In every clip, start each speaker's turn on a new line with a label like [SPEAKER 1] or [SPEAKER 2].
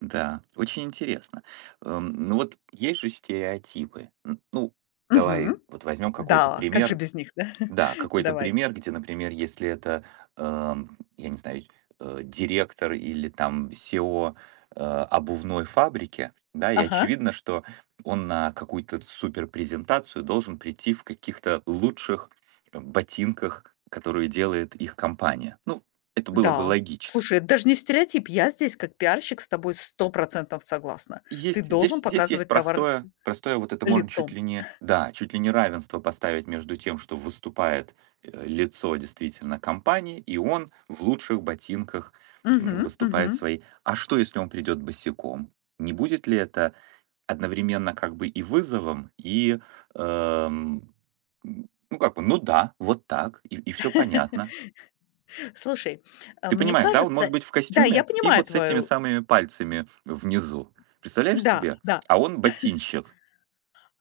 [SPEAKER 1] Да, очень интересно. Эм. Ну вот есть же стереотипы. М ну, давай
[SPEAKER 2] Мгм.
[SPEAKER 1] вот возьмём какой-то
[SPEAKER 2] Да. Как же
[SPEAKER 1] пример.
[SPEAKER 2] без них, да.
[SPEAKER 1] Да, какой-то
[SPEAKER 2] Давай.
[SPEAKER 1] пример, где, например, если это, эм, я не знаю, сь э, директор или, там, CEO, э, обувной фабрики, да, и
[SPEAKER 2] Ага.
[SPEAKER 1] очевидно, что он на какую-то т суперпрезентацию должен прийти в каких-то лучших, э, ботинках, которые делает их компания. Ну, это было бы
[SPEAKER 2] Да.
[SPEAKER 1] логично.
[SPEAKER 2] Слушай, это даже не стереотип, я здесь как пиарщик с тобой 100 % согласна.
[SPEAKER 1] И
[SPEAKER 2] Ты
[SPEAKER 1] есть
[SPEAKER 2] должен
[SPEAKER 1] здесь здесь есть
[SPEAKER 2] показывать товар
[SPEAKER 1] простое простое вот это можно чуть
[SPEAKER 2] лицом.
[SPEAKER 1] ли не да, чуть ли не равенство поставить между тем, что выступает, э, лицо, действительно, компании и он в лучших ботинках, м,
[SPEAKER 2] Мгм.
[SPEAKER 1] выступает
[SPEAKER 2] Мгм.
[SPEAKER 1] своей а что, если он придёт босиком? Не будет ли это одновременно как бы и вызовом, и, эм, м, ну как бы, ну да, вот так и и всё понятно.
[SPEAKER 2] Слушай, э,
[SPEAKER 1] Ты
[SPEAKER 2] мне
[SPEAKER 1] понимаешь, да, он
[SPEAKER 2] кажется
[SPEAKER 1] может быть в
[SPEAKER 2] да, я
[SPEAKER 1] костюме и
[SPEAKER 2] понимаю
[SPEAKER 1] вот с этими
[SPEAKER 2] твою
[SPEAKER 1] самыми пальцами внизу. Представляешь
[SPEAKER 2] да,
[SPEAKER 1] себе?
[SPEAKER 2] да.
[SPEAKER 1] А он ботинщик.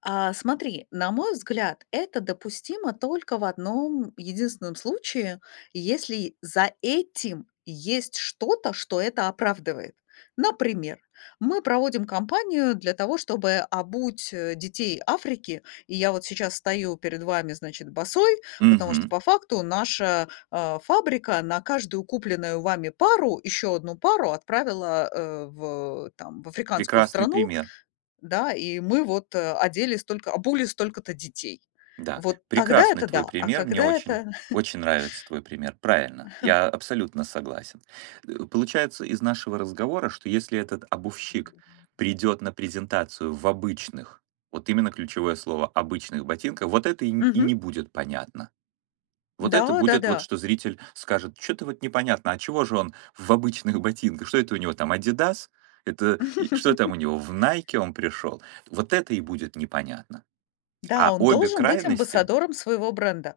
[SPEAKER 2] А. Смотри, на мой взгляд, это допустимо только в одном единственном случае: если за этим есть что-то, что это оправдывает. Например, мы проводим компанию для того, чтобы обуть, э, детей Африки. И я вот сейчас стою перед вами, значит, босой. Потому что
[SPEAKER 1] Мгм.
[SPEAKER 2] по факту наша, э, фабрика на каждую купленную вами пару ещё одну пару отправила, э, в там, в африканскую
[SPEAKER 1] Прекрасный
[SPEAKER 2] страну.
[SPEAKER 1] пример.
[SPEAKER 2] Да. И мы вот, э, одели столько обули столько-то детей.
[SPEAKER 1] Да.
[SPEAKER 2] Вот тогда,
[SPEAKER 1] Прекрасный
[SPEAKER 2] это да,
[SPEAKER 1] твой
[SPEAKER 2] а
[SPEAKER 1] пример. Мне
[SPEAKER 2] когда
[SPEAKER 1] очень
[SPEAKER 2] это
[SPEAKER 1] очень нравится твой пример. Правильно, я абсолютно согласен. Э, получается из нашего разговора, что если этот обувщик придет на презентацию в обычных, вот именно ключевое слово, обычных ботинках, вот это и н и не
[SPEAKER 2] Мгм.
[SPEAKER 1] будет понятно. Вот это
[SPEAKER 2] Да.
[SPEAKER 1] будет вот,
[SPEAKER 2] Да-да.
[SPEAKER 1] что зритель скажет: "Чё-то вот непонятно, а чего же он в обычных ботинках? Что это у него там" Адидас "Это и что там у него, в" Найке "он пришел?" Вот это и будет непонятно.
[SPEAKER 2] Да,
[SPEAKER 1] А
[SPEAKER 2] он
[SPEAKER 1] обе
[SPEAKER 2] должен быть
[SPEAKER 1] крайности
[SPEAKER 2] амбассадором своего бренда.